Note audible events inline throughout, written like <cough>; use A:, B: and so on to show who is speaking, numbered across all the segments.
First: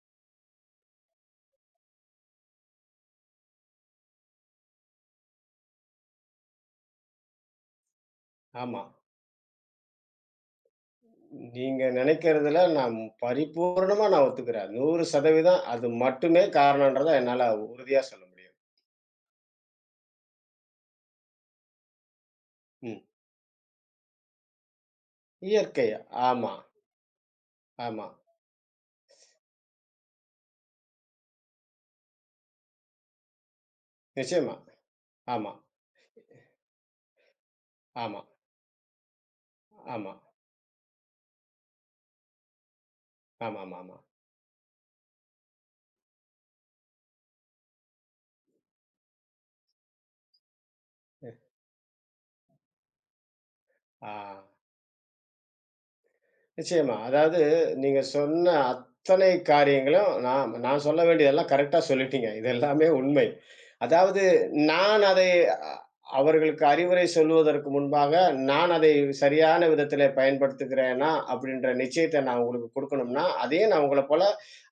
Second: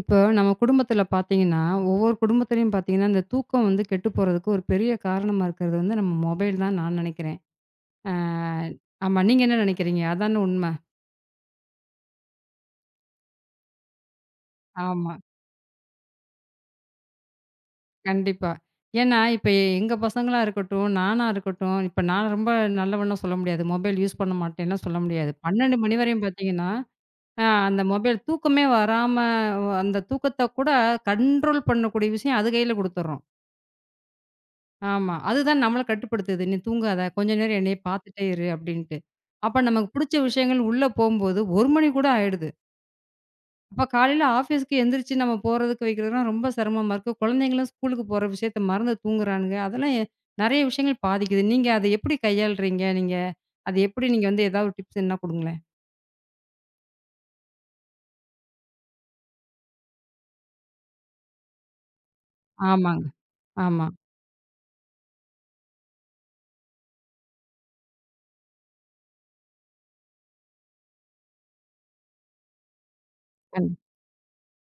A: இப்போ நம்ம குடும்பத்துல பார்த்தீங்கன்னா, ஒவ்வொரு குடும்பத்திலயும் பார்த்தீங்கன்னா, இந்த தூக்கம் வந்து கெட்டு போறதுக்கு ஒரு பெரிய காரணமா இருக்கிறது வந்து நம்ம மொபைல் தான் நான் நினைக்கிறேன். ஆ
B: ஆமா.
A: ஆமா. நீங்க என்ன நினைக்கிறீங்க? அதான உண்ம.
B: நீங்க நினைக்கிறதுல நான் பரிபூரணமா ஒத்துக்கிறேன்.
A: ஆமா.
B: 100% அது மட்டுமே காரணம்ன்றத என்னால உறுதியா சொல்ல
A: கண்டிப்பா.
B: முடியும்.
A: ஏன்னா, இப்ப எங்க பசங்களா இருக்கட்டும், நானா இருக்கட்டும், இப்ப நான் ரொம்ப
B: ம்.
A: நல்லவன்லாம் சொல்ல முடியாது. மொபைல் யூஸ் பண்ண மாட்டேன்லாம் சொல்ல முடியாது. 12
B: இயற்கை.
A: மணி வரையும்
B: ஆமா,
A: பார்த்தீங்கன்னா, அந்த
B: ஆமா.
A: மொபைல் தூக்கமே வராம, அந்த தூக்கத்த கூட கண்ட்ரோல் பண்ணக்கூடிய விஷயம் அது கையில குடுத்துர்றோம்.
B: நிச்சயமா.
A: ஆமா.
B: ஆமா,
A: அதுதான் நம்மள கட்டுப்படுத்துது. "நீ தூங்காத. கொஞ்ச நேரம் என்னைய
B: ஆமா,
A: பார்த்துட்டே இரு" அப்படின்ட்டு. அப்ப நமக்கு
B: ஆமா, ஆமா,
A: புடிச்ச விஷயங்கள் உள்ள போம்போது 1 மணி கூட ஆயிடுது. அப்ப
B: ஆமாமாமா.
A: காலையில ஆஃபீஸ்க்கு எந்திரிச்சு நம்ம போறதுக்கு, வைக்கிறதுலாம் ரொம்ப சிரமமா இருக்கு. குழந்தைங்களும் ஸ்கூலுக்கு போற விஷயத்த மறந்து தூங்குறானுங்க. அதெல்லாம் எ நெறைய விஷயங்கள்
B: அ.
A: பாதிக்குது. நீங்க அத எப்படி கையாள்றீங்க? நீங்க அது எப்படி
B: ஆ.
A: நீங்க வந்து ஏதாவது டிப்ஸ் எதுனா குடுங்களேன்?
B: நிச்சயமா. அதாவது நீங்க சொன்ன அத்தனை காரியங்களும் நான் நான் சொல்ல வேண்டியதெல்லாம் கரெக்ட்டா சொல்லிட்டீங்க. இது எல்லாமே
A: ஆமாங்க.
B: உண்மை.
A: ஆமா.
B: அதாவது நான் அதை அ அவர்களுக்கு அறிவுரை சொல்லுவதற்கு முன்பாக நான் அதை சரியான விதத்திலே பயன்படுத்துகிறேனா, அப்படின்ற நிச்சயத்த நான் உங்களுக்கு குடுக்கணும்னா,
A: கண்
B: அதையும் நான் உங்கள போல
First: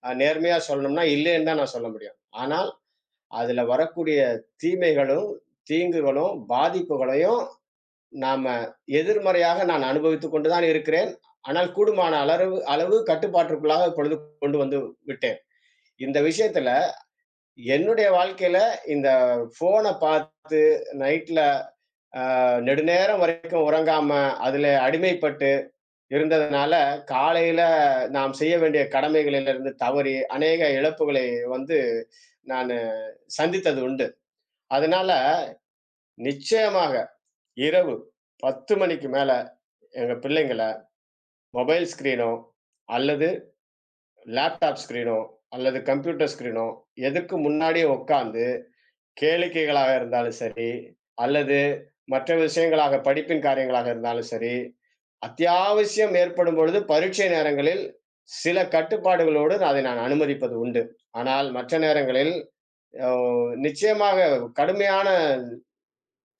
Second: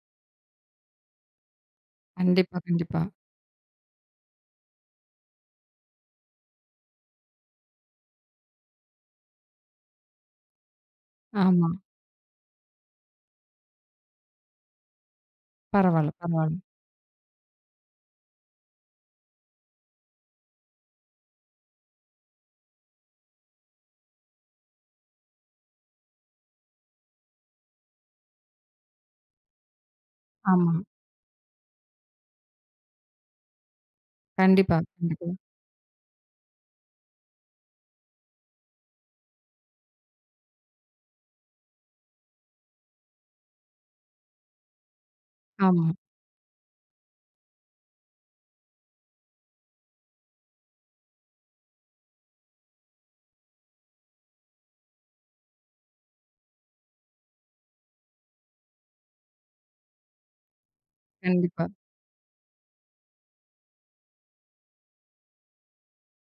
B: நேர்மையா சொல்லணும்னா, இல்லைன்னு தான் நான் சொல்ல முடியும்.
A: கண்டிப்பா,
B: ஆனால்,
A: கண்டிப்பா.
B: அதுல வரக்கூடிய தீமைகளும், தீங்குகளும், பாதிப்புகளையும் நாம எதிர்மறையாக நான் அனுபவித்துக் கொண்டு தான் இருக்கிறேன். ஆனால்
A: ஆமா.
B: கூடுமான அளவு அளவு கட்டுப்பாட்டிற்குள்ளாக இப்பொழுது கொண்டு வந்து விட்டேன்.
A: பரவால்ல,
B: இந்த
A: பரவால்ல.
B: விஷயத்துல என்னுடைய வாழ்க்கையில இந்த ஃபோன பார்த்து நைட்ல அ நெடுநேரம் வரைக்கும் உறங்காம, அதுல அடிமைப்பட்டு இருந்ததுனால, காலையில நாம் செய்ய வேண்டிய கடமைகளிலிருந்து தவறி, அநேக
A: ஆமா.
B: இழப்புகளை வந்து நானு சந்தித்தது உண்டு.
A: கண்டிப்பா,
B: அதனால
A: கண்டிப்பா.
B: நிச்சயமாக இரவு 10 மணிக்கு மேல எங்க பிள்ளைங்கள மொபைல் ஸ்க்ரீனோ, அல்லது லேப்டாப் ஸ்க்ரீனோ, அல்லது
A: ஆமா.
B: கம்ப்யூட்டர் ஸ்க்ரீனோ, எதுக்கு முன்னாடி உட்கார்ந்து கேளிக்கைகளாக இருந்தாலும் சரி, அல்லது மற்ற விஷயங்களாக படிப்பின் காரியங்களாக இருந்தாலும் சரி, அத்தியாவசியம் ஏற்படும் பொழுது பரீட்சை நேரங்களில் சில கட்டுப்பாடுகளோடு அதை நான் அனுமதிப்பது உண்டு. ஆனால்
A: கண்டிப்பா.
B: மற்ற நேரங்களில் அ நிச்சயமாக கடுமையான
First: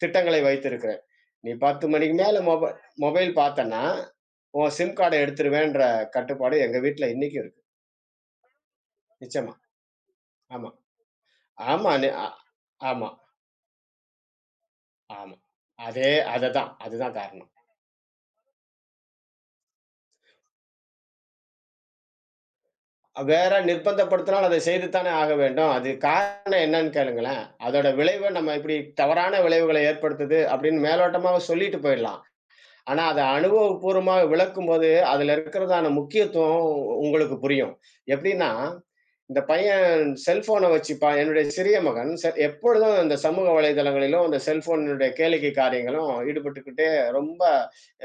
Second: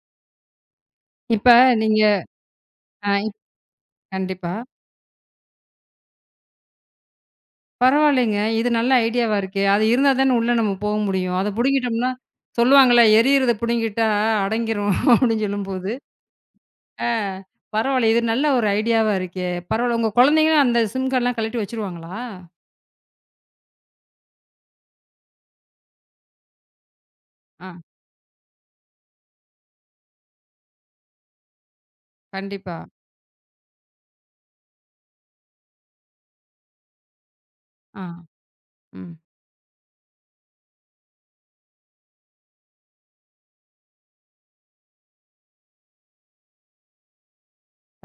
B: திட்டங்களை வைத்திருக்கிறேன். நீ
A: இப்ப
B: 10
A: நீங்க
B: மணிக்கு மேல
A: அ
B: மொபைல்
A: இப்
B: பார்த்தன்னா,
A: கண்டிப்பா.
B: உன் சிம் கார்ட எடுத்துருவேன்ற கட்டுப்பாடு எங்க வீட்ல இன்னைக்கும் இருக்கு.
A: பரவாயில்லைங்க. இது நல்ல ஐடியாவா
B: நிச்சயமா.
A: இருக்கே! அது இருந்தா தானே உள்ள
B: ஆமா.
A: நம்ம போக முடியும். அத
B: ஆமா. நி
A: புடுங்கிட்டோம்னா
B: அ
A: சொல்லுவாங்கல்ல,
B: ஆமா,
A: "எரியறத புடுங்கிட்டா அடங்கிரும்" <laughs>
B: ஆமா.
A: அப்டின்னு சொல்லும்போது,
B: அதே அதுதான்.
A: ஆ
B: அதுதான் காரணம்.
A: பரவாயில்ல. இது நல்ல ஒரு ஐடியாவா இருக்கே! பரவாயில்ல. உங்க குழந்தைங்களும் அந்த சிம் கார்ட்லாம் கழட்டி வச்சுருவாங்களா?
B: வேற நிர்பந்தப்படுத்தினால் அதை செய்து தானே ஆக வேண்டும். அது காரணம் என்னன்னு கேளுங்களேன்.
A: ஆ,
B: அதோட விளைவ நம்ம இப்படி தவறான விளைவுகளை ஏற்படுத்துது அப்படின்னு மேலோட்டமா சொல்லிட்டு போயிடலாம்.
A: கண்டிப்பா.
B: ஆனா, அத அனுபவப்பூர்வமா விளக்கும்போது, அதுல இருக்கிறதான முக்கியத்துவம் உங்களுக்கு புரியும்.
A: ஆ,
B: எப்படின்னா
A: ம்.
B: இந்த பையன் செல்ஃபோன வச்சுப்பா என்னுடைய சிறிய மகன் எப்பொழுதும் இந்த சமூக வலைதளங்களிலும், இந்த செல்ஃபோனுடைய கேளிக்கை காரியங்களும் ஈடுபட்டுக்கிட்டே ரொம்ப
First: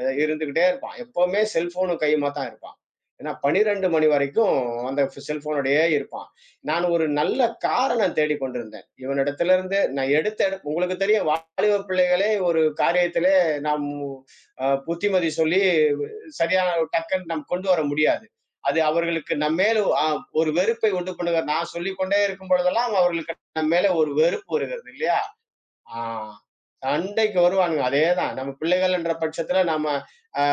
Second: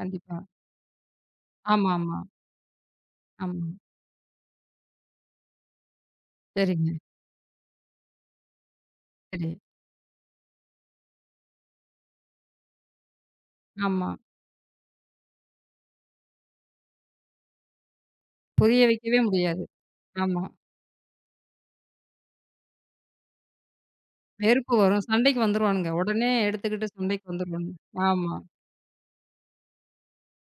B: இருந்துகிட்டே இருப்பான். எப்பவுமே
A: ஆமா,
B: செல்ஃபோனும்
A: ஆமா,
B: கையுமா தான் இருப்பான். ஏன்னா
A: ஆமா.
B: 12 மணி வரைக்கும் அந்த செல்ஃபோனோடயே இருப்பான். நான்
A: சரிங்க,
B: ஒரு நல்ல காரணம் தேடிக் கொண்டிருந்தேன்.
A: சரி.
B: இவனிடத்திலிருந்து நான் எடுத்த உங்களுக்கு தெரியும் வாலிப பிள்ளைகளே ஒரு காரியத்திலே நாம்
A: ஆமா.
B: புத்திமதி சொல்லி சரியான டக்குன்னு நாம் கொண்டு வர முடியாது. அது
A: புரிய வைக்கவே
B: அவர்களுக்கு
A: முடியாது.
B: நம்மேல்
A: ஆமா.
B: ஒரு வெறுப்பை உண்டு பண்ணுகிறார். நான் சொல்லிக் கொண்டே இருக்கும் பொழுதெல்லாம் அவர்களுக்கு நம் மேல ஒரு வெறுப்பு
A: வெறுப்பு
B: வருகிறது
A: வரும்.
B: இல்லையா?
A: சண்டைக்கு வந்துருவானுங்க.
B: ஆ,
A: உடனே எடுத்துக்கிட்டு சண்டைக்கு
B: சண்டைக்கு
A: வந்துருவானுங்க.
B: வருவானுங்க. அதேதான்.
A: ஆமா.
B: நம்ம பிள்ளைகள் என்ற பட்சத்துல நம்ம அ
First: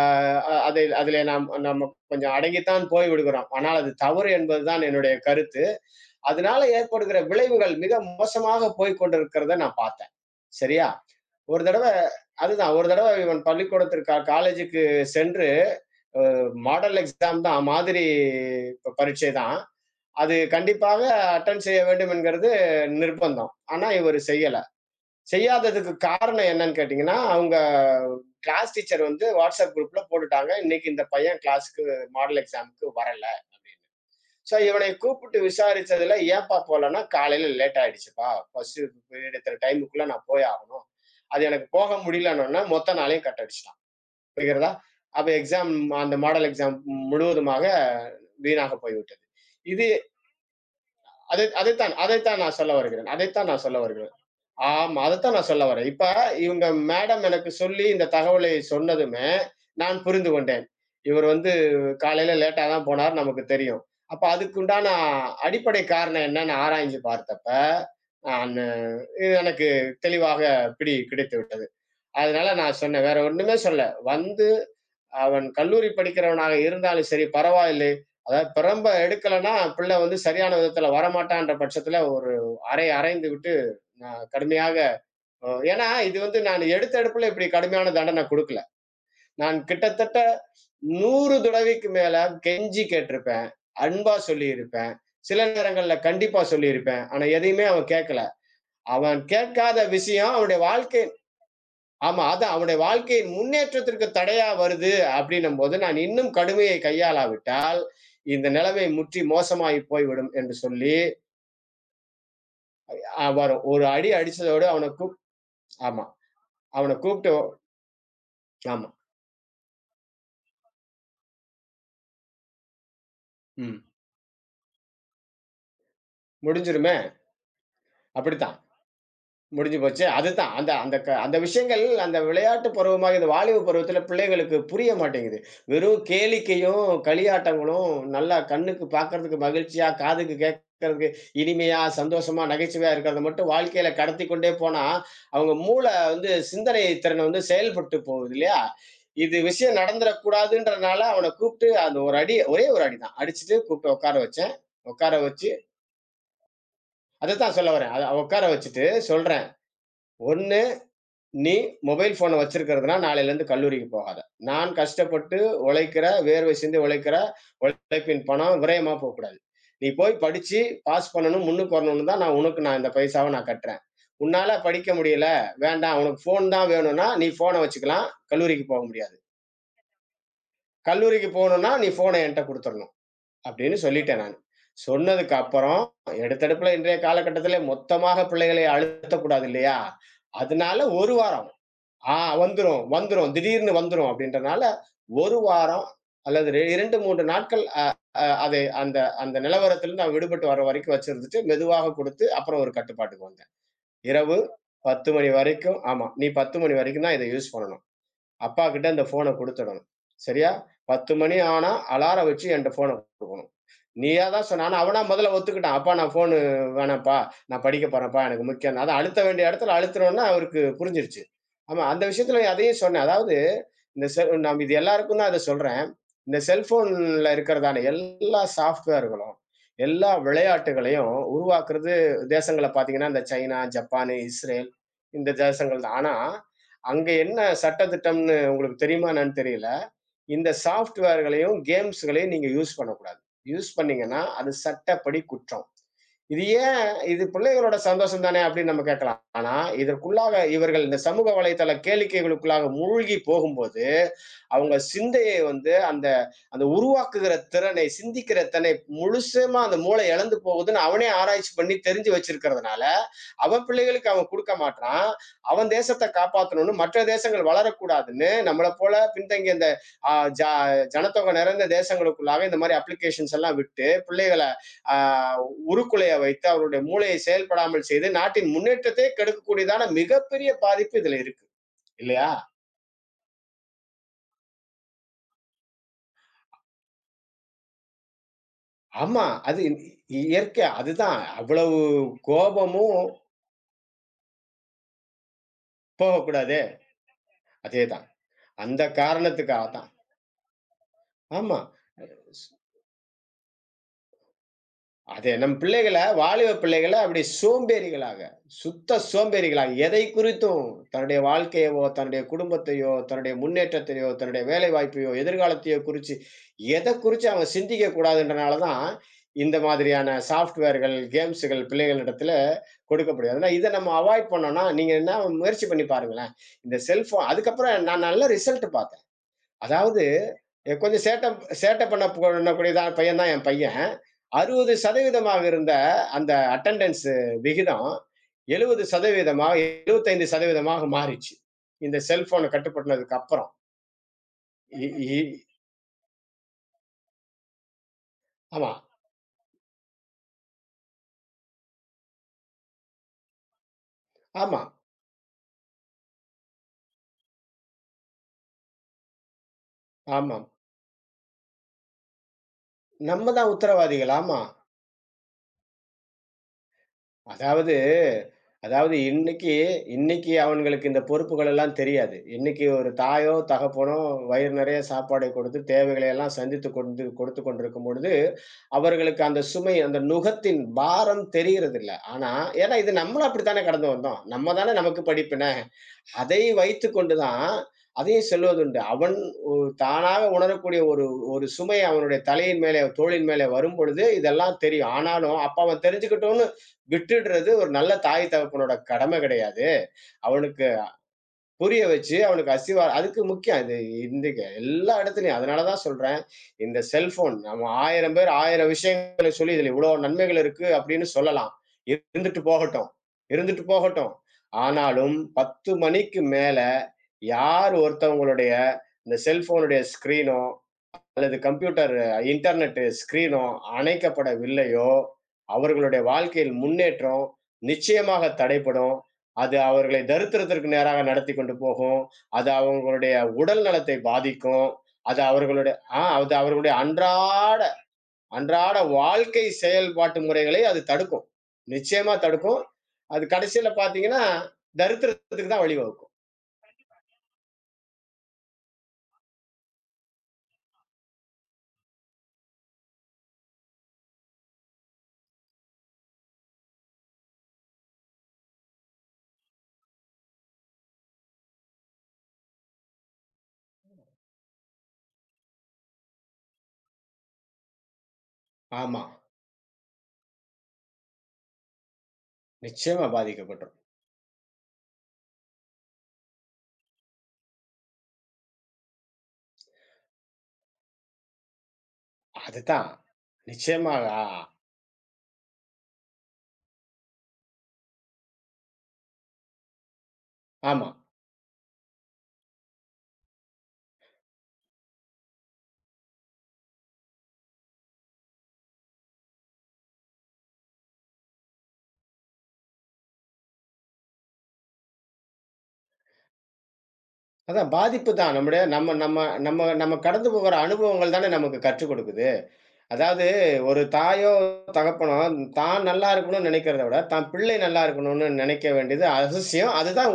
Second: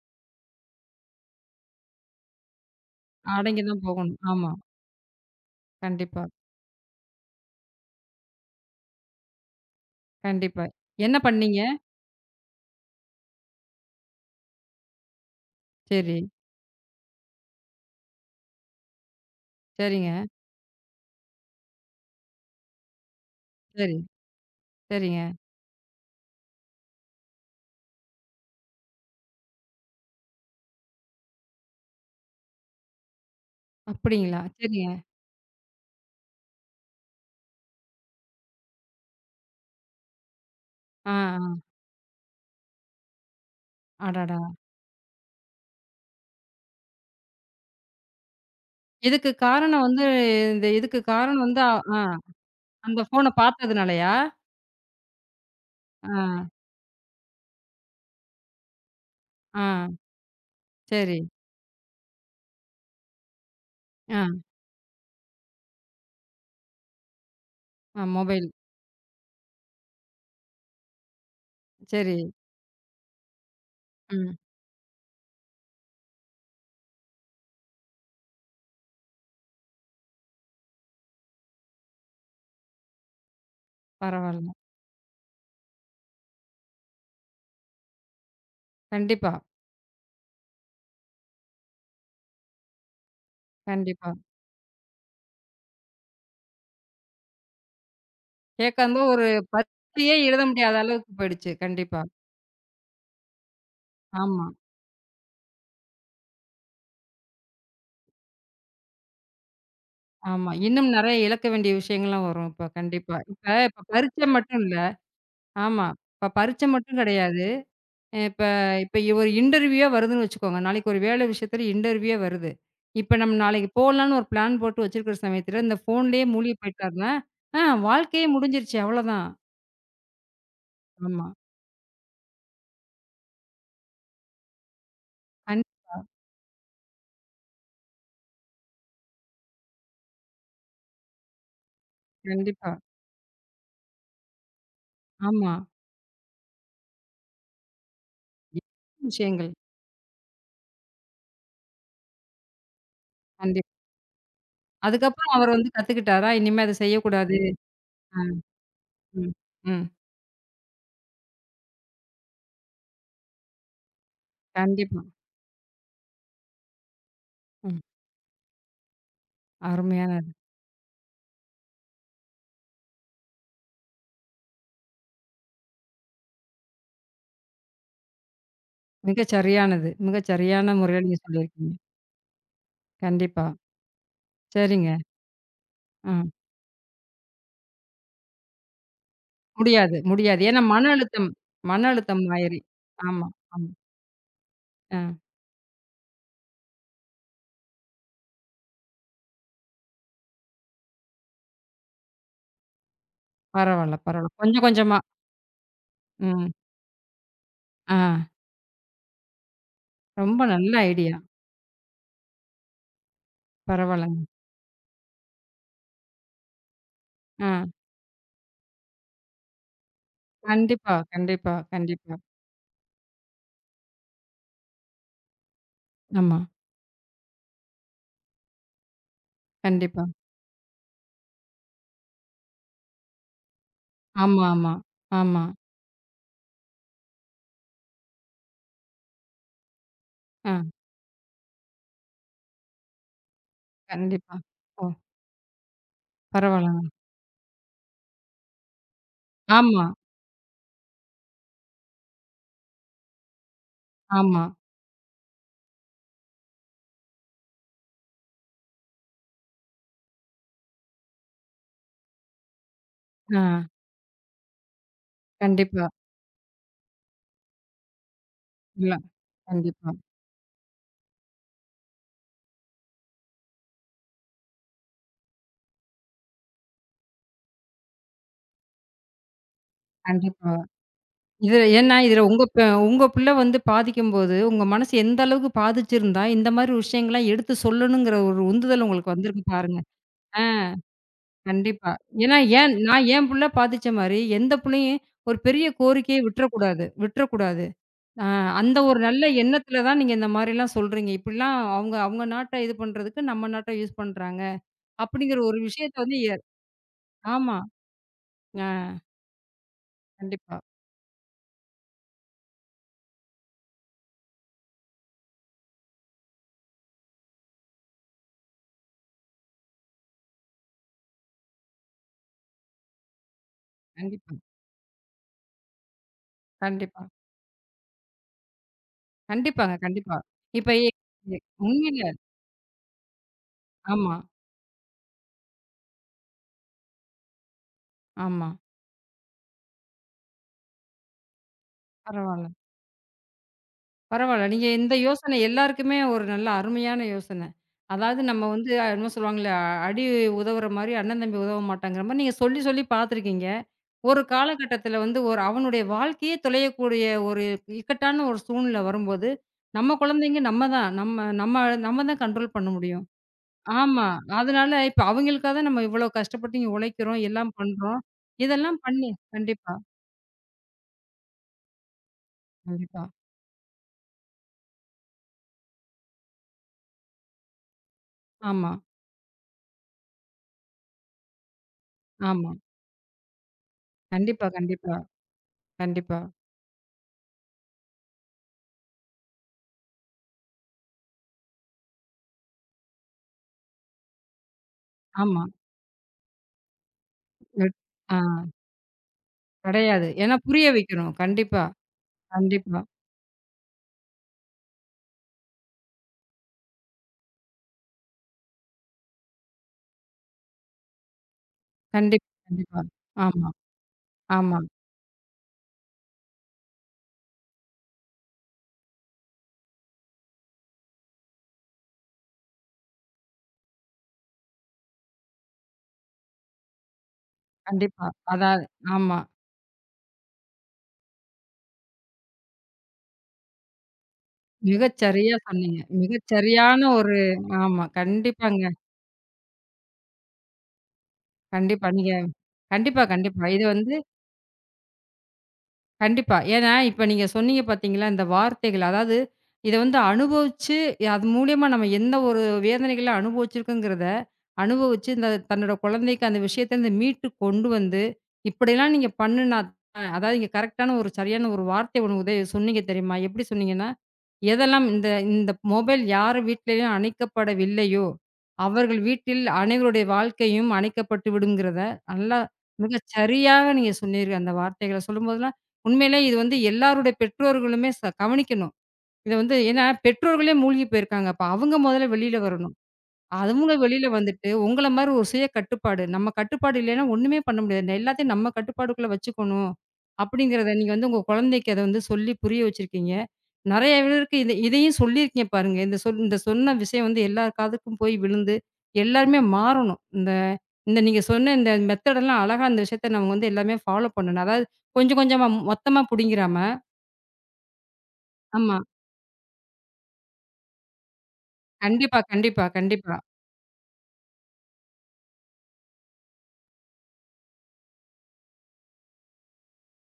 B: அ அதை அதிலே நாம் நம்ம கொஞ்சம் அடங்கித்தான் போய் விடுகிறோம்.
A: அடங்கி
B: ஆனால்
A: தான்
B: அது
A: போகணும்.
B: தவறு
A: ஆமா.
B: என்பதுதான் என்னுடைய கருத்து.
A: கண்டிப்பா.
B: அதனால ஏற்படுகிற விளைவுகள் மிக மோசமாக போய்க் கொண்டிருக்கிறத நான் பார்த்தேன்.
A: கண்டிப்பா.
B: சரியா?
A: என்ன பண்ணீங்க?
B: ஒரு தடவ அதுதான் ஒரு தடவ இவன் பள்ளிக்கூடத்திற்கு காலேஜுக்கு சென்று
A: சரி.
B: அ மாடல் எக்ஸாம் தான் மாதிரி பரீட்சை தான்.
A: சரிங்க.
B: அது கண்டிப்பாக அட்டெண்ட் செய்ய வேண்டும் என்கிறது நிர்பந்தம். ஆனா,
A: சரி.
B: இவரு செய்யல.
A: சரிங்க.
B: செய்யாததுக்கு காரணம் என்னன்னு கேட்டீங்கன்னா, அவங்க கிளாஸ் டீச்சர் வந்து வாட்ஸ்அப் குரூப்ல போட்டுட்டாங்க. இன்னைக்கு இந்த பையன் கிளாஸ்க்கு மாடல் எக்ஸாம்க்கு வரல அப்படின்னு.
A: அப்படிங்களா?
B: ஸோ இவனை
A: சரிங்க.
B: கூப்பிட்டு விசாரிச்சதுல, ஏன்ப்பா போலன்னா, காலையில லேட் ஆயிடுச்சுப்பா. ஃபர்ஸ்ட் பீரியட் இத்தன டைமுக்குள்ள நான் போய் ஆகணும்.
A: ஆ,
B: அது
A: ஆ.
B: எனக்கு போக முடியலன்னோன்ன, மொத்த நாளையும் கட் அடிச்சுட்டான்.
A: அடடா!
B: புரிகிறதா? அப்ப எக்ஸாம் அந்த மாடல் எக்ஸாம் முழுவதுமாக வீணாக போய்விட்டது.
A: இதுக்கு காரணம்
B: இது
A: வந்து இதுக்கு காரணம்
B: அதை
A: வந்து
B: அதைத்தான்
A: ஆ
B: அதைத்தான் நான் சொல்ல
A: அந்த
B: வருகிறேன்.
A: ஃபோன
B: அதைத்தான் நான் சொல்ல வருகிறேன்.
A: பார்த்ததுனாலயா?
B: ஆமா, அதத்தான் நான் சொல்ல வரேன். இப்ப
A: ஆ,
B: இவங்க மேடம் எனக்கு சொல்லி இந்த தகவலை சொன்னதுமே,
A: ஆ.
B: நான் புரிந்து கொண்டேன்.
A: சரி.
B: இவர் வந்து காலையில லேட்டா தான் போனாரு நமக்கு தெரியும்.
A: ஆ,
B: அப்ப அதுக்குண்டான அடிப்படை காரணம் என்னன்னு ஆராய்ஞ்சு பார்த்தப்ப,
A: ஆ மொபைல்.
B: நானு எனக்கு தெளிவாக பிடி கிடைத்து விட்டது.
A: சரி.
B: அதனால நான் சொன்னேன். வேற ஒண்ணுமே சொல்லல.
A: ம்.
B: வந்து அவன் கல்லூரி படிக்கிறவனாக இருந்தாலும் சரி பரவாயில்லை. அதாவது பிரம்ப எடுக்கலன்னா, பிள்ளை வந்து சரியான விதத்துல வரமாட்டான்ற பட்சத்துல ஒரு அறை அறைந்து விட்டு நான்
A: பரவால்ல.
B: கடுமையாக ஏன்னா இது வந்து நான் எடுத்த எடுப்புல இப்படி கடுமையான தண்டனை குடுக்கல.
A: கண்டிப்பா,
B: நான் கிட்டத்தட்ட 100 தடவைக்கு மேல கெஞ்சி கேட்டிருப்பேன்.
A: கண்டிப்பா.
B: அன்பா சொல்லியிருப்பேன். சில நேரங்கள்ல கண்டிப்பா சொல்லியிருப்பேன். ஆனா எதையுமே அவன் கேட்கல.
A: கேட்காம
B: அவன்
A: ஒரு
B: கேட்காத
A: பரீட்சையே
B: விஷயம்
A: எழுத
B: அவனுடைய
A: முடியாத
B: வாழ்க்கை.
A: அளவுக்கு போயிடுச்சு. கண்டிப்பா.
B: ஆமா. அதான் அவனுடைய வாழ்க்கையின் முன்னேற்றத்திற்கு
A: ஆமா,
B: தடையா வருது அப்படின்னும்போது, நான் இன்னும் கடுமையை கையாளாவிட்டால், இந்த நிலைமை முற்றி மோசமாகி போய்விடும்
A: ஆமா.
B: என்று
A: இன்னும்
B: சொல்லி
A: நெறைய இழக்க வேண்டிய விஷயங்கள்லாம் வரும் இப்ப. கண்டிப்பா. இப்ப
B: வரும்.
A: இப்ப
B: ஒரு அடி
A: பரீட்சை மட்டும்
B: அடிச்சதோட
A: இல்ல.
B: அவன கூப்
A: ஆமா.
B: ஆமா.
A: இப்ப பரீட்சை
B: அவன
A: மட்டும்
B: கூப்ட்டு
A: கிடையாது. இப்ப
B: ஆமா.
A: இப்ப ஒரு இன்டர்வியூவே வருதுன்னு வச்சுக்கோங்க. நாளைக்கு ஒரு வேலை விஷயத்துல இன்டர்வியூவே வருது. இப்ப நம்ம நாளைக்கு
B: ம்.
A: போலான்னு ஒரு பிளான் போட்டு வச்சிருக்கிற சமயத்துல, இந்த ஃபோன்லயே மூழ்கி
B: முடிஞ்சிருமே!
A: போயிட்டாருன்னா, ஆ வாழ்க்கையே
B: அப்படித்தான்.
A: முடிஞ்சிருச்சு அவ்வளோதான்.
B: முடிஞ்சு போச்சு. அதுதான். அந்த அந்த க
A: ஆமா.
B: அந்த விஷயங்கள் அந்த விளையாட்டு பருவமாக இந்த வாலிப பருவத்தில பிள்ளைகளுக்கு புரிய மாட்டேங்குது.
A: கண்
B: வெறும் கேளிக்கையும், களியாட்டங்களும் நல்லா கண்ணுக்கு பார்க்கறதுக்கு மகிழ்ச்சியா, காதுக்கு கேட்கறதுக்கு இனிமையா, சந்தோஷமா,
A: கண்டிப்பா.
B: நகைச்சுவையா இருக்கிறத மட்டும் வாழ்க்கையில கடத்திக் கொண்டே போனா,
A: ஆமா.
B: அவங்க மூளை வந்து சிந்தனை திறன் வந்து செயல்பட்டு போகுது இல்லையா? இது
A: விஷயங்கள்.
B: விஷயம் நடந்துறக்கூடாதுன்றனால அவன கூப்பிட்டு அந்த ஒரு அடி ஒரே ஒரு அடி தான். அடிச்சுட்டு
A: கண்டிப்பா.
B: கூப்பிட்டு உட்கார வச்சேன். உட்கார
A: அதுக்கப்புறம்
B: வச்சு
A: அவர் வந்து கத்துக்கிட்டாரா? இனிமே அத செய்யக்கூடாது.
B: அதத்தான் சொல்ல வரேன். அத
A: ஆ.
B: உட்கார வச்சுட்டு
A: ம்.
B: சொல்றேன்.
A: ம்.
B: "ஒண்ணு நீ மொபைல் ஃபோன வச்சிருக்கிறதுனா, நாளையிலருந்து கல்லூரிக்கு போகாத. நான்
A: கண்டிப்பா.
B: கஷ்டப்பட்டு உழைக்கிற, வேர்வை சிந்தி உழைக்கிற
A: ம்.
B: உழைப்பின் பணம் விரயமா போக்கூடாது. நீ போய்
A: அருமையானது.
B: படிச்சு பாஸ் பண்ணணும், முன்னுக்கு வரணும்னு தான் நான் உனக்கு இந்த பைசாவ நான் கட்டுறேன். உன்னால படிக்க முடியல, வேண்டாம் உனக்கு ஃபோன் தான் வேணும்னா, நீ ஃபோன வச்சுக்கலாம். கல்லூரிக்கு போக முடியாது.
A: மிகச் சரியானது. மிகச் சரியான முறையில நீங்க
B: கல்லூரிக்கு போகணும்னா,
A: சொல்லியிருக்கீங்க.
B: நீ ஃபோன என்ட்ட குடுத்துறணும்.
A: கண்டிப்பா.
B: அப்படின்னு சொல்லிட்டேன் நானு.
A: சரிங்க.
B: சொன்னதுக்கு அப்புறம்
A: ஆ.
B: எடுத்தடுப்புல இன்றைய காலகட்டத்திலே மொத்தமாக பிள்ளைகளை அழுத்தக்கூடாது இல்லையா?
A: முடியாது, முடியாது. ஏன்னா
B: அதனால
A: மன
B: 1
A: அழுத்தம்
B: வாரம்
A: மன
B: ஆ
A: அழுத்தம் ஆயிரு
B: வந்துரும்,
A: ஆமா,
B: வந்துரும்.
A: ஆமா.
B: திடீர்னு வந்துரும் அப்படின்றனால,
A: ஆ
B: 1 வாரம் அல்லது 2, 3 நாட்கள் அதை அந்த அந்த நிலவரத்திலிருந்து நான் விடுபட்டு வர வரைக்கும் வச்சிருந்துட்டு, மெதுவாக குடுத்து, அப்புறம் ஒரு கட்டுப்பாட்டுக்கு வந்தேன்.
A: பரவால்ல, பரவால்ல.
B: இரவு
A: கொஞ்சம் கொஞ்சமா.
B: 10 மணி வரைக்கும். ஆமா. நீ
A: ம்.
B: 10 மணி வரைக்கும் தான் இத யூஸ் பண்ணணும்.
A: ஆ
B: அப்பாகிட்ட அந்த ஃபோன குடுத்துடணும்.
A: ரொம்ப
B: சரியா?
A: நல்ல
B: 10
A: ஐடியா.
B: மணி ஆனா அலாரம் வச்சு என்ட்ட ஃபோன குடுக்கணும்.
A: பரவால்லங்க.
B: நீயா தான் சொன்ன. ஆனா அவனா முதல்ல ஒத்துக்கிட்டான். "அப்பா நான் ஃபோனு வேணாம்ப்பா.
A: ஆ
B: நான் படிக்க போறேன்ப்பா. எனக்கு முக்கியம்." அதான் அழுத்த வேண்டிய இடத்துல அழுத்துனோன்ன அவருக்கு
A: கண்டிப்பா,
B: புரிஞ்சிருச்சு.
A: கண்டிப்பா,
B: ஆமா, அந்த
A: கண்டிப்பா.
B: விஷயத்துல அதையும் சொன்னேன். அதாவது இந்த செல் நாம் இது எல்லாருக்கும் தான் இத சொல்றேன்.
A: ஆமா.
B: இந்த செல்ஃபோன்ல இருக்கிறதான எல்லா சாஃப்ட்வேர்களும்,
A: கண்டிப்பா.
B: எல்லா விளையாட்டுகளையும் உருவாக்குறது தேசங்கள பார்த்தீங்கன்னா, இந்த சைனா, ஜப்பானு,
A: ஆமா,
B: இஸ்ரேல்
A: ஆமா,
B: இந்த
A: ஆமா.
B: தேசங்கள் தான். ஆனா, அங்க என்ன சட்டதிட்டம்னு உங்களுக்கு தெரியுமா என்னன்னு தெரியல. இந்த
A: ஆ
B: சாஃப்ட்வேர்களையும், கேம்ஸ்களையும் நீங்க யூஸ் பண்ணக்கூடாது. யூஸ் பண்ணீங்கன்னா,
A: கண்டிப்பா.
B: அது
A: ஓ!
B: சட்டப்படி குற்றம். இது
A: பரவால்லங்க.
B: ஏன் இது பிள்ளைகளோட சந்தோஷம் தானே அப்படின்னு நம்ம கேட்கலாம். ஆனா
A: ஆமா,
B: இதற்குள்ளாக இவர்கள் இந்த சமூக வலைதள கேளிக்கைகளுக்குள்ளாக மூழ்கி போகும்போது
A: ஆமா.
B: அவங்க சிந்தையை வந்து அந்த அந்த உருவாக்குகிற திறனை சிந்திக்கிற திறனை முழுசுமா அந்த மூளை இழந்து போகுதுன்னு அவனே ஆராய்ச்சி பண்ணி தெரிஞ்சு வச்சிருக்கிறதுனால
A: ஆ
B: அவன் பிள்ளைகளுக்கு அவன் கொடுக்க மாட்டான். அவன்
A: கண்டிப்பா.
B: தேசத்தை காப்பாத்தணும்னு மற்ற தேசங்கள் வளரக்கூடாதுன்னு நம்மளை போல
A: இல்ல.
B: பின்தங்கிய இந்த
A: கண்டிப்பா,
B: ஜனத்தொகை நிறைந்த தேசங்களுக்குள்ளாக இந்த மாதிரி அப்ளிகேஷன்ஸ் எல்லாம் விட்டு பிள்ளைகளை ஆஹ், உருக்குலைய வைத்து அவருடைய மூளையை செயல்படாமல் செய்து நாட்டின் முன்னேற்றத்தை கெடுக்கக்கூடியதான மிகப்பெரிய
A: கண்டிப்பா.
B: பாதிப்பு இதுல இருக்கு
A: இதுல ஏன்னா, இதுல
B: இல்லையா?
A: உங்க ப உங்க பிள்ளை வந்து பாதிக்கும்போது, உங்க மனசு எந்த அளவுக்கு பாதிச்சிருந்தா, இந்த மாரி விஷயங்கள்லாம் எடுத்து சொல்லணுங்கிற ஒரு உந்துதல் உங்களுக்கு
B: ஆமா.
A: வந்திருக்கு பாருங்க. ஆ
B: இயற்கை. அதுதான். அவ்வளவு
A: கண்டிப்பா. ஏன்னா, ஏன்
B: கோபமும்
A: நான் என் புள்ள பாதிச்ச மாரி, எந்த புள்ளையும் ஒரு பெரிய கோரிக்கைய
B: போகக்கூடாதே!
A: விட்றக்கூடாது விட்றக்கூடாது.
B: அதேதான்.
A: ஆ அந்த
B: அந்த
A: ஒரு நல்ல
B: காரணத்துக்காக
A: எண்ணத்துல
B: தான்.
A: தான் நீங்க இந்த மாரிலாம் சொல்றீங்க. இப்படிலாம்
B: ஆமா.
A: அவங்க அவங்க
B: ஸ்
A: நாட்ட இது பண்றதுக்கு நம்ம நாட்ட யூஸ் பண்றாங்க.
B: அதே
A: அப்படிங்கிற
B: நம்
A: ஒரு
B: பிள்ளைகள
A: விஷயத்த வந்து எ
B: வாலிப பிள்ளைகள அப்படி
A: ஆமா.
B: சோம்பேறிகளாக,
A: ஆ
B: சுத்த சோம்பேறிகளாக, எதை
A: கண்டிப்பா,
B: குறித்தும் தன்னுடைய வாழ்க்கையவோ, தன்னுடைய குடும்பத்தையோ, தன்னுடைய முன்னேற்றத்தையோ, தன்னுடைய வேலை வாய்ப்பையோ, எதிர்காலத்தையோ குறிச்சு, எத குறிச்சு அவன் சிந்திக்க கூடாதுன்றனால தான், இந்த மாதிரியான சாஃப்ட்வேர்கள், கேம்ஸுகள் பிள்ளைகளிடத்தில கொடுக்கப்படும். அதனால இத நம்ம அவாய்ட்
A: கண்டிப்பா,
B: பண்ணோம்னா, நீங்க என்ன முயற்சி பண்ணி பாருங்களேன். இந்த
A: கண்டிப்பா.
B: செல்ஃபோன் அதுக்கப்புறம் நான் நல்ல ரிசல்ட் பார்த்தேன்.
A: கண்டிப்பாங்க,
B: அதாவது
A: கண்டிப்பா. இப்ப எ
B: கொஞ்சம் சேட்ட
A: எ
B: சேட்ட
A: உண்மையில
B: பண்ணக்கூடியதான பையன் தான் என் பையன்.
A: ஆமா,
B: 60% இருந்த அந்த அட்டெண்டன்ஸ் விகிதம்
A: ஆமா.
B: 70%, 75% மாறிச்சு. இந்த
A: பரவால்ல.
B: செல்ஃபோன கட்டுப்படுத்தினதுக்கு அப்புறம்.
A: பரவால்ல. நீங்க
B: இ
A: இந்த
B: இ
A: யோசனை எல்லாருக்குமே ஒரு நல்ல அருமையான யோசனை. அதாவது நம்ம
B: ஆமா,
A: வந்து என்னமோ சொல்லுவாங்கல்ல, அடி உதவுற மாரி அண்ணன் தம்பி உதவ மாட்டாங்கிற மாரி நீங்க சொல்லி சொல்லி பார்த்துருக்கீங்க. ஒரு
B: ஆமா,
A: காலகட்டத்தில வந்து ஒரு அவனுடைய வாழ்க்கையே தொலையக்கூடிய ஒரு இக்கட்டான ஒரு சூழ்நிலை வரும்போது, நம்ம
B: ஆமா.
A: குழந்தைங்க நம்ம தான். நம்ம நம்ம நம்ம தான் கண்ட்ரோல் பண்ண முடியும்.
B: நம்ம தான்
A: ஆமா.
B: உத்தரவாதிகள். ஆமா.
A: அதனால இப்ப அவங்களுக்காக தான் நம்ம இவ்வளோ கஷ்டப்பட்டு இங்க உழைக்கிறோம், எல்லாம்
B: அதாவது
A: பண்றோம். இதெல்லாம்
B: அதாவது
A: பண்ணி
B: இன்னைக்கு
A: கண்டிப்பா,
B: இன்னைக்கு அவங்களுக்கு இந்த பொறுப்புகள் எல்லாம் தெரியாது. இன்னைக்கு ஒரு
A: கண்டிப்பா.
B: தாயோ, தகப்பனோ வயிறு நிறைய சாப்பாடை கொடுத்து தேவைகளை எல்லாம் சந்தித்து கொண்டு கொடுத்துக் கொண்டிருக்கும் பொழுது,
A: ஆமா,
B: அவர்களுக்கு அந்த சுமை, அந்த நுகத்தின் பாரம் தெரிகிறதில்ல. ஆனா
A: ஆமா.
B: ஏன்னா இது நம்மளும் அப்படித்தானே கடந்து வந்தோம்.
A: கண்டிப்பா,
B: நம்ம தானே
A: கண்டிப்பா,
B: நமக்கு படிப்பின.
A: கண்டிப்பா.
B: அதை வைத்துக்கொண்டு தான் அதையும் சொல்வதுண்டு. அவன் ஒ தானாக உணரக்கூடிய ஒரு ஒரு சுமை அவனுடைய தலையின் மேலே, தோளின் மேலே வரும்பொழுது இதெல்லாம் தெரியும். ஆனாலும்,
A: ஆமா.
B: அப்ப அவன் தெரிஞ்சுக்கட்டும்னு விட்டுடுறது ஒரு
A: எட்
B: நல்ல
A: ஆ
B: தாய் தகப்பனோட கடமை கிடையாது.
A: கிடையாது. ஏன்னா
B: அவனுக்கு
A: புரிய வைக்கணும். கண்டிப்பா,
B: புரிய வச்சு அவனுக்கு
A: கண்டிப்பா,
B: அசிவா அதுக்கு முக்கியம் அது இந்துக்கு எல்லா இடத்துலயும். அதனால தான் சொல்றேன், இந்த செல்ஃபோன் நம்ம 1000 பேர் 1000 விஷயங்கள சொல்லி இதில இவ்ளோ நன்மைகள் இருக்கு அப்படின்னு சொல்லலாம். இருந்துட்டு
A: கண்டிப்பா.
B: போகட்டும்,
A: ஆமா,
B: இருந்துட்டு போகட்டும்.
A: ஆமா.
B: ஆனாலும் 10 மணிக்கு மேல யார் ஒருத்தவங்களுடைய இந்த செல்ஃபோனுடைய ஸ்க்ரீனோ அல்லது கம்ப்யூட்டர் இன்டர்நெட் ஸ்க்ரீனோ அணைக்கப்படவில்லையோ, அவர்களுடைய வாழ்க்கையில் முன்னேற்றம்
A: கண்டிப்பா.
B: நிச்சயமாக
A: அதாவது
B: தடைப்படும்.
A: ஆமா.
B: அது அவர்களை தரித்திரத்திற்கு நேராக நடத்திக் கொண்டு போகும். அது அவங்களுடைய உடல் நலத்தை பாதிக்கும். அது
A: மிகச்சரியா
B: அவர்களுடைய
A: சொன்னீங்க. மிகச்சரியான ஒரு
B: அன்றாட
A: ஆமா. கண்டிப்பாங்க.
B: அன்றாட வாழ்க்கை செயல்பாட்டு முறைகளை அது தடுக்கும்.
A: கண்டிப்பா.
B: நிச்சயமா
A: நீங்க
B: தடுக்கும்.
A: கண்டிப்பா,
B: அது
A: கண்டிப்பா. இது
B: கடைசியில
A: வந்து
B: பார்த்தீங்கன்னா, தரித்திரத்துக்கு தான் வழிவகுக்கும்.
A: கண்டிப்பா. ஏன்னா, இப்ப நீங்க சொன்னீங்க பார்த்தீங்களா, இந்த வார்த்தைகள். அதாவது இத வந்து அனுபவிச்சு, அது மூலியமா நம்ம எந்த ஒரு வேதனைகள அனுபவிச்சிருக்கோங்கிறத, அனுபவிச்சு இந்த தன்னோட குழந்தைக்கு அந்த விஷயத்துலருந்து மீட்டு கொண்டு வந்து, இப்படிலாம் நீங்க பண்ணுனா தான் அதாவது நீங்க கரெக்ட்டான ஒரு சரியான ஒரு வார்த்தை ஒண்ணு உதவி சொன்னீங்க தெரியுமா? எப்படி சொன்னீங்கன்னா, எதெல்லாம் இந்த இந்த மொபைல் யார் வீட்லயும் அணைக்கப்படவில்லையோ,
B: ஆமா.
A: அவர்கள் வீட்டில் அனைவருடைய வாழ்க்கையும் அணைக்கப்பட்டு விடுங்கிறத, நல்லா மிக
B: நிச்சயமா
A: சரியாக
B: பாதிக்கப்பட்டுரும்.
A: நீங்க சொன்னீர்கள் அந்த வார்த்தைகள. சொல்லும்போதெல்லாம் உண்மையிலே இது வந்து எல்லாருடைய பெற்றோர்களுமே கவனிக்கணும். இத வந்து ஏன்னா பெற்றோர்களே மூழ்கி போயிருக்காங்க. அப்ப அவங்க முதல்ல வெளியில வரணும்.
B: அதுதான்.
A: அவங்க
B: நிச்சயமா.
A: வெளியில
B: ஆ.
A: வந்துட்டு, உங்கள மாரி ஒரு சுய கட்டுப்பாடு. நம்ம கட்டுப்பாடு இல்லைன்னா ஒண்ணுமே பண்ண முடியாது. எல்லாத்தையும் நம்ம கட்டுப்பாட்டுக்குள்ள வச்சுக்கணும். அப்படிங்கிறத
B: ஆமா.
A: நீங்க வந்து உங்க குழந்தைக்கு அத வந்து சொல்லி புரிய வச்சிருக்கீங்க. நெறைய பேருக்கு இதையும் சொல்லியிருக்கீங்க பாருங்க. இந்த சொன்ன விஷயம் வந்து எல்லார் காதுக்கும் போய் விழுந்து, எல்லாருமே மாறணும். இந்த இந்த நீங்க சொன்ன இந்த மெத்தடெல்லாம் அழகா இந்த விஷயத்த நம்ம வந்து எல்லாமே ஃபாலோ பண்ணணும். அதாவது கொஞ்சம் கொஞ்சமா மொத்தமா புடிங்கிறாம
B: அதான் பாதிப்பு தான். நம்முடைய
A: ஆமா.
B: நம்ம நம்ம நம்ம நம்ம கடந்து போகிற அனுபவங்கள் தானே நமக்கு கற்றுக்
A: கண்டிப்பா,
B: கொடுக்குது.
A: கண்டிப்பா, கண்டிப்பா.
B: அதாவது ஒரு தாயோ, தகப்பனோ தான் நல்லா இருக்கணும்னு நினைக்கிறத விட, தான் பிள்ளை நல்லா இருக்கணும்னு நினைக்க வேண்டியது அவசியம். அதுதான்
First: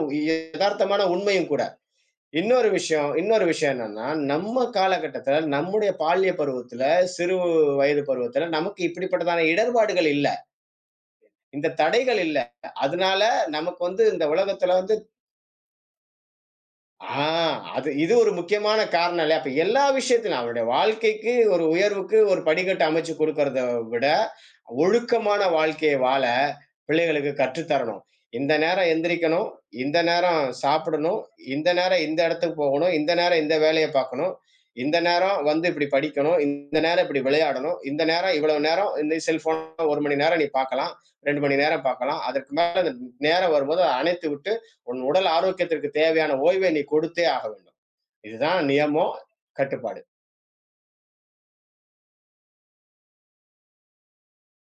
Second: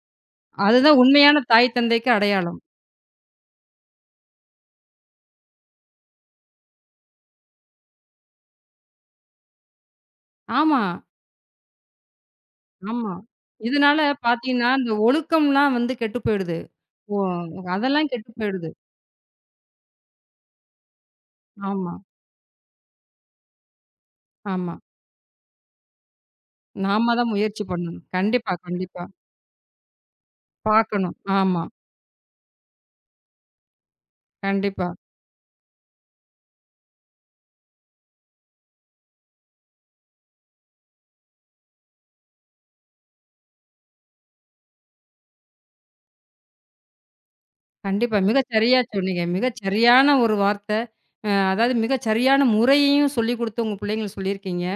A: அதுதான்
B: எதார்த்தமான
A: உண்மையான
B: உண்மையும் கூட.
A: தாய், தந்தைக்கு அடையாளம்.
B: இன்னொரு விஷயம் என்னன்னா, நம்ம காலகட்டத்தில நம்முடைய பால்ய பருவத்தில, சிறு வயது பருவத்தில நமக்கு இப்படிப்பட்டதான இடர்பாடுகள் இல்ல.
A: ஆமா.
B: இந்த தடைகள் இல்ல.
A: ஆமா.
B: அதனால நமக்கு
A: இதனால
B: வந்து இந்த
A: பார்த்தீங்கன்னா,
B: உலகத்தில
A: இந்த ஒழுக்கம்லாம் வந்து கெட்டு போயிடுது. ஓ!
B: ஆ அது
A: அதெல்லாம்
B: இது ஒரு
A: கெட்டு போயிடுது.
B: முக்கியமான காரணம் இல்லையா? அப்ப எல்லா விஷயத்திலும் அவருடைய வாழ்க்கைக்கு ஒரு
A: ஆமா,
B: உயர்வுக்கு ஒரு படிக்கட்டு அமைச்சு குடுக்கிறத விட,
A: ஆமா.
B: ஒழுக்கமான வாழ்க்கைய வாழ
A: நாம தான்
B: பிள்ளைகளுக்கு
A: முயற்சி
B: கற்றுத்தரணும்.
A: பண்ணணும்.
B: இந்த
A: கண்டிப்பா,
B: நேரம்
A: கண்டிப்பா.
B: எந்திரிக்கணும், இந்த நேரம்
A: பார்க்கணும்.
B: சாப்பிடணும்,
A: ஆமா,
B: இந்த நேரம் இந்த இடத்துக்கு போகணும், இந்த நேரம் இந்த வேலைய பார்க்கணும்,
A: கண்டிப்பா.
B: இந்த நேரம் வந்து இப்படி படிக்கணும், இந்த நேரம் இப்படி விளையாடணும், இந்த நேரம் இவ்வளவு நேரம் இந்த செல்ஃபோன் 1 மணி நேரம் நீ பார்க்கலாம், 2 மணி நேரம் பார்க்கலாம். அதற்கு மேல அந்த நேரம் வரும்போது அத அணைத்துவிட்டு, உன் உடல் ஆரோக்கியத்திற்கு தேவையான ஓய்வை நீ கொடுத்தே ஆக வேண்டும்.
A: கண்டிப்பா. மிகச்
B: இதுதான்
A: சரியா
B: நியமம்,
A: சொன்னீங்க. மிகச்
B: கட்டுப்பாடு.
A: சரியான ஒரு வார்த்த. அதாவது மிகச் சரியான முறையையும் சொல்லிக் குடுத்து உங்க பிள்ளைங்களுக்கு சொல்லியிருக்கீங்க.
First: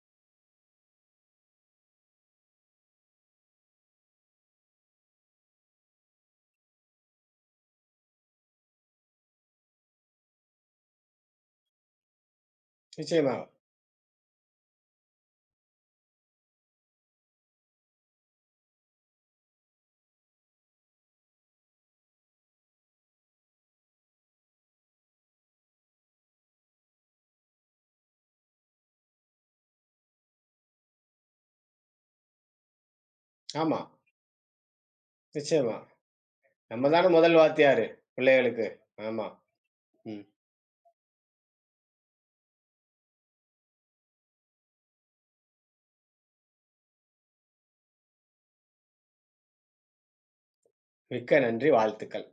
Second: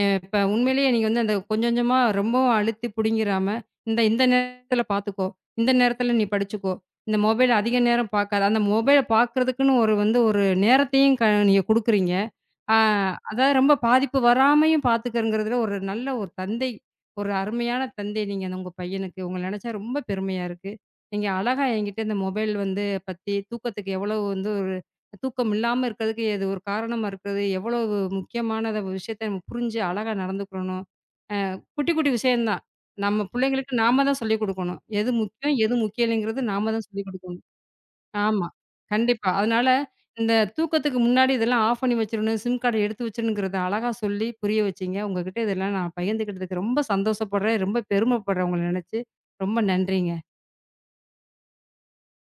A: இப்ப உண்மையிலேயே நீங்க வந்து அந்த கொஞ்சம் கொஞ்சமா ரொம்பவும் அழுத்தி புடுங்கிறாம, இந்த இந்த நேரத்துல பாத்துக்கோ. இந்த நேரத்துல நீ படிச்சுக்கோ. இந்த மொபைல் அதிக நேரம் பாக்காத. அந்த மொபைல பாக்குறதுக்குன்னு ஒரு வந்து ஒரு நேரத்தையும் நீங்க குடுக்குறீங்க. ஆ,
B: நிச்சயமா.
A: அதாவது ரொம்ப பாதிப்பு வராமையும் பார்த்துக்கிறங்கிறதுல ஒரு நல்ல ஒரு தந்தை, ஒரு அருமையான தந்தை நீங்க அந்த உங்க பையனுக்கு. உங்கள நெனச்சா ரொம்ப பெருமையா இருக்கு. நீங்க அழகா என்கிட்ட இந்த மொபைல் வந்து பத்தி தூக்கத்துக்கு எவ்வளவு வந்து ஒரு தூக்கம் இல்லாம இருக்கிறதுக்கு எது ஒரு காரணமா இருக்குது, எவ்வளவு முக்கியமானத விஷயத்த நம்ம புரிஞ்சு அழகா நடந்துக்கிறணும். குட்டி, குட்டி விஷயம் தான். நம்ம
B: ஆமா,
A: பிள்ளைங்களுக்கு நாம தான் சொல்லிக் குடுக்கணும். எது முக்கியம்,
B: நிச்சயமா.
A: எது முக்கியம் இல்லைங்கிறது நாம தான்
B: நம்ம
A: சொல்லிக்
B: தான முதல்
A: குடுக்கணும்.
B: வாத்தியாரு
A: ஆமா.
B: பிள்ளைகளுக்கு. ஆமா.
A: கண்டிப்பா. அதனால
B: ம்.
A: இந்த தூக்கத்துக்கு முன்னாடி இதெல்லாம் ஆஃப் பண்ணி வச்சுரணும். சிம் கார்ட எடுத்து வச்சுருணுங்கிறத அழகா சொல்லி புரிய வச்சீங்க. உங்ககிட்ட இதெல்லாம் நான் பகிர்ந்துக்கிட்டதுக்கு ரொம்ப சந்தோஷப்படுறேன். ரொம்ப பெருமைப்படுறேன் உங்கள நெனச்சு. ரொம்ப நன்றிங்க.
B: மிக்க நன்றி. வாழ்த்துக்கள்.